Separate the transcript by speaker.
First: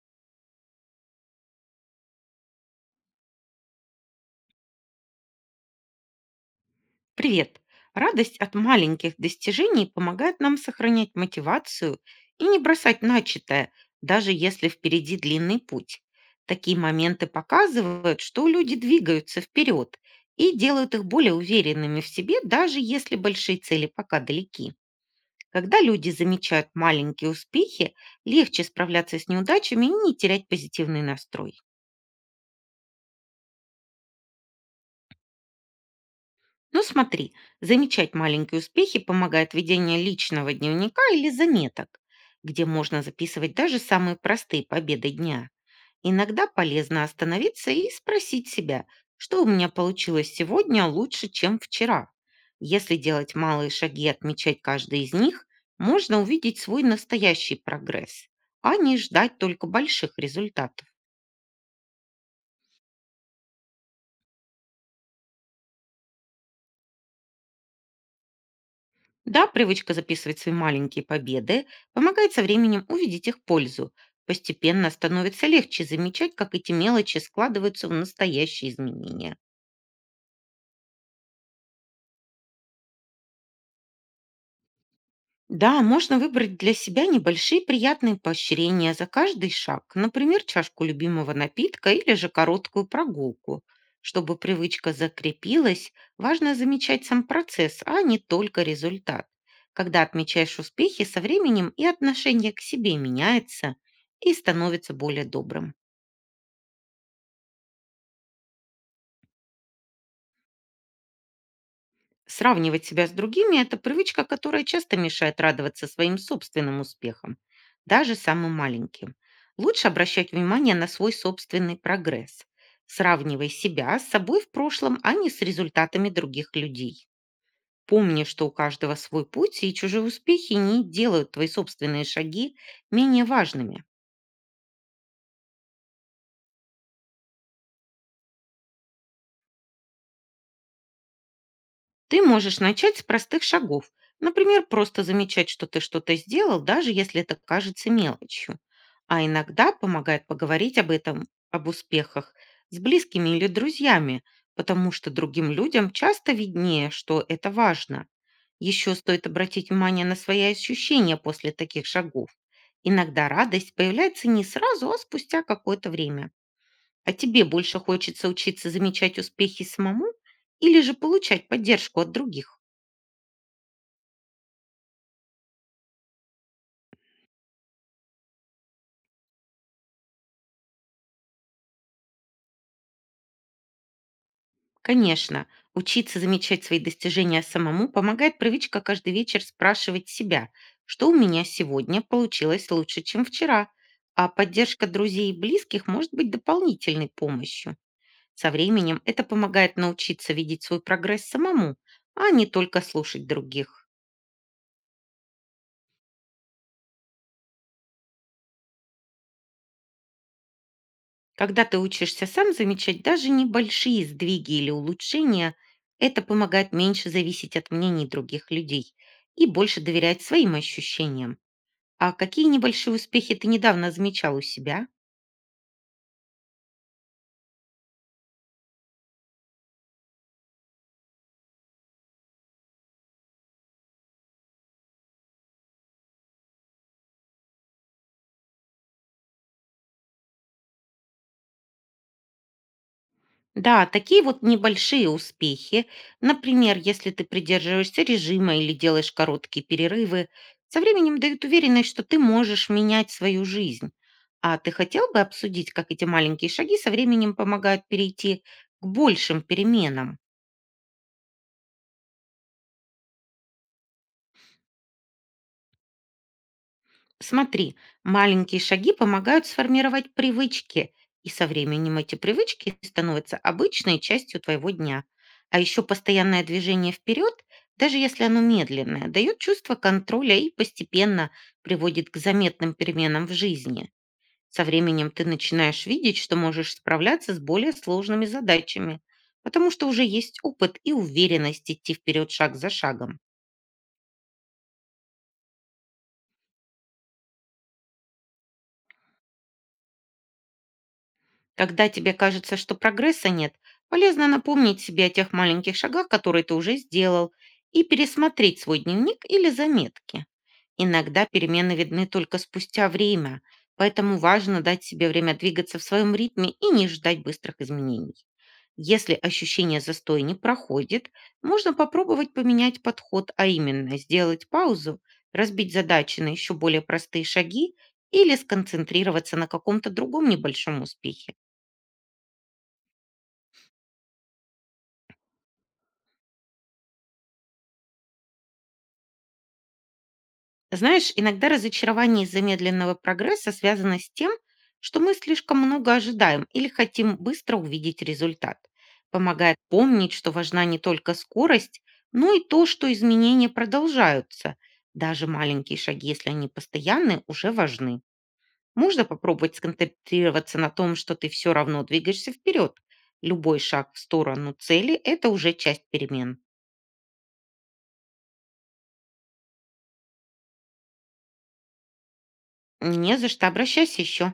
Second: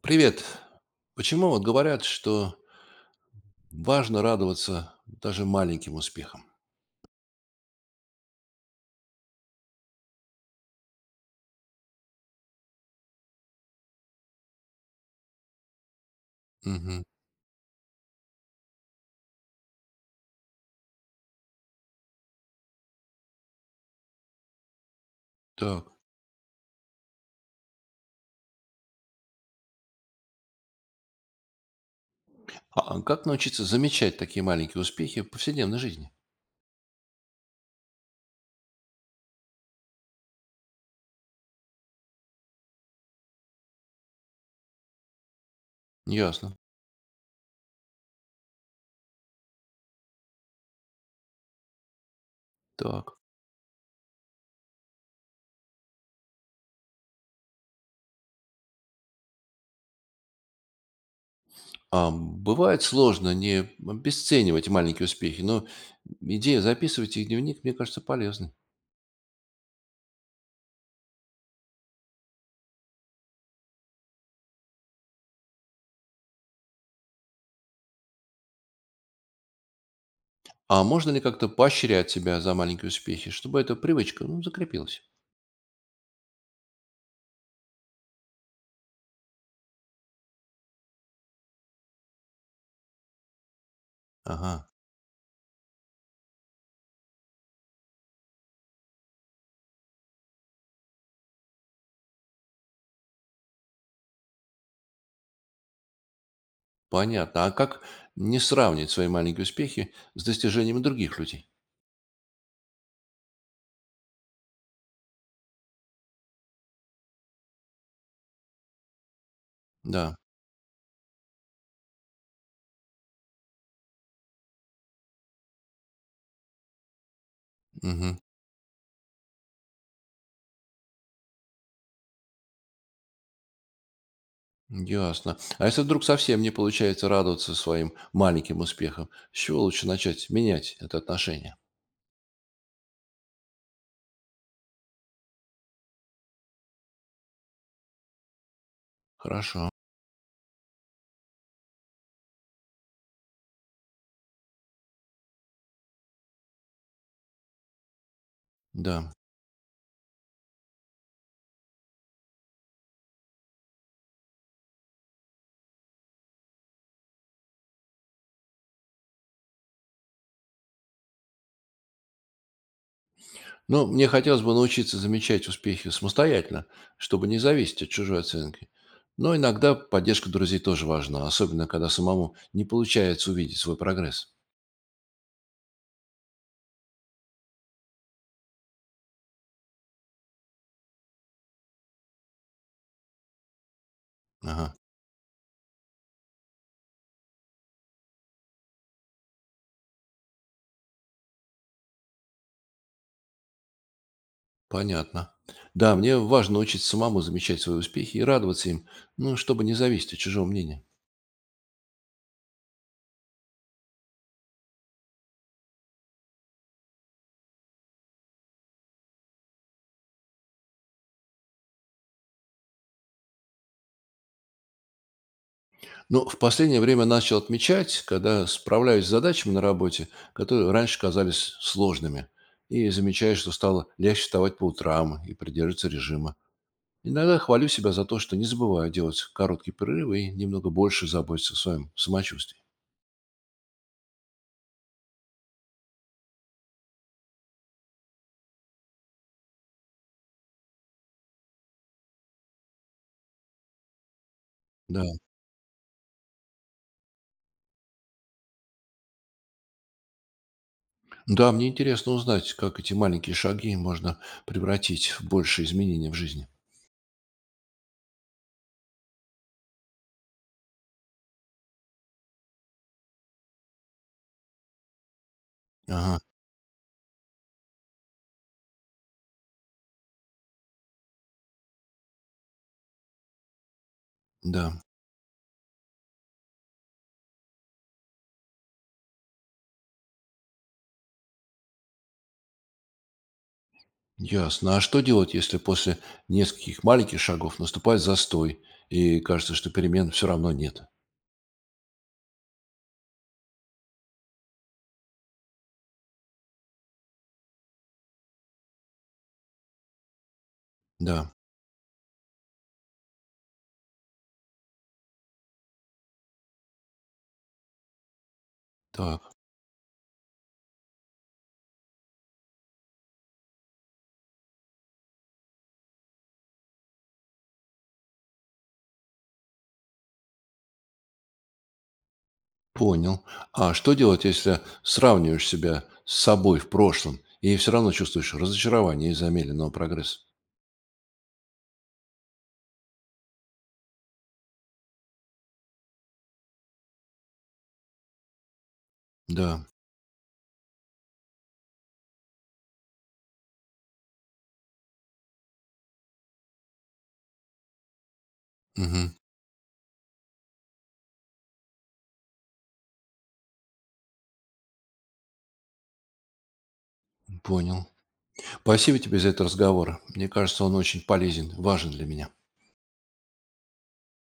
Speaker 1: Привет. Почему вот говорят, что важно радоваться даже маленьким успехам?
Speaker 2: Привет! Радость от маленьких достижений помогает нам сохранять мотивацию и не бросать начатое, даже если впереди длинный путь. Такие
Speaker 1: Мгм.
Speaker 2: моменты показывают, что люди двигаются вперед и делают их более уверенными в себе, даже если большие цели пока далеки. Когда
Speaker 1: Так.
Speaker 2: люди замечают маленькие успехи, легче справляться с неудачами и не терять позитивный настрой.
Speaker 1: А как научиться замечать такие маленькие успехи в повседневной жизни?
Speaker 2: Ну смотри, замечать маленькие успехи помогает ведение личного дневника или заметок, где можно записывать даже самые простые победы дня. Иногда
Speaker 1: Ясно.
Speaker 2: полезно остановиться и спросить себя, что у меня получилось сегодня лучше, чем вчера. Если
Speaker 1: Так.
Speaker 2: делать малые шаги и отмечать каждый из них, можно увидеть свой настоящий прогресс, а не ждать только больших результатов.
Speaker 1: А бывает сложно не обесценивать маленькие успехи, но идея записывать их в дневник, мне кажется, полезной.
Speaker 2: Да, привычка записывать свои маленькие победы помогает со временем увидеть их пользу. Постепенно становится легче замечать, как эти мелочи складываются в настоящие изменения.
Speaker 1: А можно ли как-то поощрять себя за маленькие успехи, чтобы эта привычка закрепилась?
Speaker 2: Да, можно выбрать для себя небольшие приятные поощрения за каждый шаг, например, чашку любимого напитка или же короткую прогулку. Чтобы
Speaker 1: Ага,
Speaker 2: привычка закрепилась, важно замечать сам процесс, а не только результат. Когда отмечаешь успехи, со временем и отношение к себе меняется и становится более добрым.
Speaker 1: понятно. А как не сравнивать свои маленькие успехи с достижениями других людей?
Speaker 2: Сравнивать себя с другими — это привычка, которая часто мешает радоваться своим собственным успехам, даже самым маленьким. Лучше
Speaker 1: Да.
Speaker 2: обращать внимание на свой собственный прогресс. Сравнивай себя с собой в прошлом, а не с результатами других людей.
Speaker 1: Мгм.
Speaker 2: Помни, что у каждого свой путь, и чужие успехи не делают твои собственные шаги менее важными.
Speaker 1: Ясно. А если вдруг совсем не получается радоваться своим маленьким успехам, с чего лучше начать менять это отношение?
Speaker 2: Ты можешь начать с простых шагов. Например, просто замечать, что ты что-то сделал, даже если это кажется мелочью. А
Speaker 1: Хорошо,
Speaker 2: иногда помогает поговорить об этом, об успехах, с близкими или друзьями, потому что другим людям часто виднее, что это важно. Еще
Speaker 1: да.
Speaker 2: стоит обратить внимание на свои ощущения после таких шагов. Иногда радость появляется не сразу, а спустя какое-то время. А тебе больше хочется учиться замечать успехи самому или же получать поддержку от других?
Speaker 1: Ну, мне хотелось бы научиться замечать успехи самостоятельно, чтобы не зависеть от чужой оценки. Но иногда поддержка друзей тоже важна, особенно когда самому не получается увидеть свой прогресс.
Speaker 2: Конечно, учиться замечать свои достижения самому помогает привычка каждый вечер спрашивать себя, что у меня сегодня получилось лучше, чем вчера, а
Speaker 1: Ага,
Speaker 2: поддержка друзей и близких может быть дополнительной помощью. Со временем это помогает научиться видеть свой прогресс самому, а не только слушать других.
Speaker 1: понятно. Да, мне важно научиться самому замечать свои успехи и радоваться им, ну, чтобы не зависеть от чужого мнения.
Speaker 2: Когда ты учишься сам замечать даже небольшие сдвиги или улучшения, это помогает меньше зависеть от мнений других людей и больше доверять своим ощущениям. А какие небольшие успехи ты недавно замечал у себя?
Speaker 1: Ну, в последнее время начал отмечать, когда справляюсь с задачами на работе, которые раньше казались сложными, и замечаю, что стало легче вставать по утрам и придерживаться режима. Иногда хвалю себя за то, что не забываю делать короткие перерывы и немного больше заботиться о своем самочувствии.
Speaker 2: Да, такие вот небольшие успехи, например, если ты придерживаешься режима или делаешь короткие перерывы, со временем дают уверенность, что ты можешь менять свою жизнь. А ты
Speaker 1: Да.
Speaker 2: хотел бы обсудить, как эти маленькие шаги со временем помогают перейти к большим переменам?
Speaker 1: Да, мне интересно узнать, как эти маленькие шаги можно превратить в большие изменения в жизни.
Speaker 2: Смотри, маленькие шаги помогают сформировать привычки, и со временем эти привычки становятся обычной частью твоего дня. А еще
Speaker 1: Ага,
Speaker 2: постоянное движение вперед, даже если оно медленное, дает чувство контроля и постепенно приводит к заметным переменам в жизни. Со
Speaker 1: да.
Speaker 2: временем ты начинаешь видеть, что можешь справляться с более сложными задачами, потому что уже есть опыт и уверенность идти вперед шаг за шагом.
Speaker 1: Ясно. А что делать, если после нескольких маленьких шагов наступает застой и кажется, что перемен все равно нет?
Speaker 2: Когда тебе кажется, что прогресса нет, полезно напомнить себе о тех маленьких шагах, которые ты уже сделал, и пересмотреть свой дневник или заметки. Иногда
Speaker 1: Да,
Speaker 2: перемены видны только спустя время, поэтому важно дать себе время двигаться в своем ритме и не ждать быстрых изменений. Если
Speaker 1: так,
Speaker 2: ощущение застоя не проходит, можно попробовать поменять подход, а именно сделать паузу, разбить задачи на еще более простые шаги или сконцентрироваться на каком-то другом небольшом успехе.
Speaker 1: понял. А что делать, если сравниваешь себя с собой в прошлом и все равно чувствуешь разочарование из-за медленного прогресса?
Speaker 2: Знаешь, иногда разочарование из-за медленного прогресса связано с тем, что мы слишком много ожидаем или хотим быстро увидеть результат. Помогает
Speaker 1: Да,
Speaker 2: помнить, что важна не только скорость, но и то, что изменения продолжаются. Даже маленькие шаги, если они постоянны, уже важны. Можно
Speaker 1: мгм,
Speaker 2: попробовать сконцентрироваться на том, что ты все равно двигаешься вперед. Любой шаг в сторону цели — это уже часть перемен.
Speaker 1: понял. Спасибо тебе за этот разговор. Мне кажется, он очень полезен, важен для меня.
Speaker 2: Не за что, обращайся еще.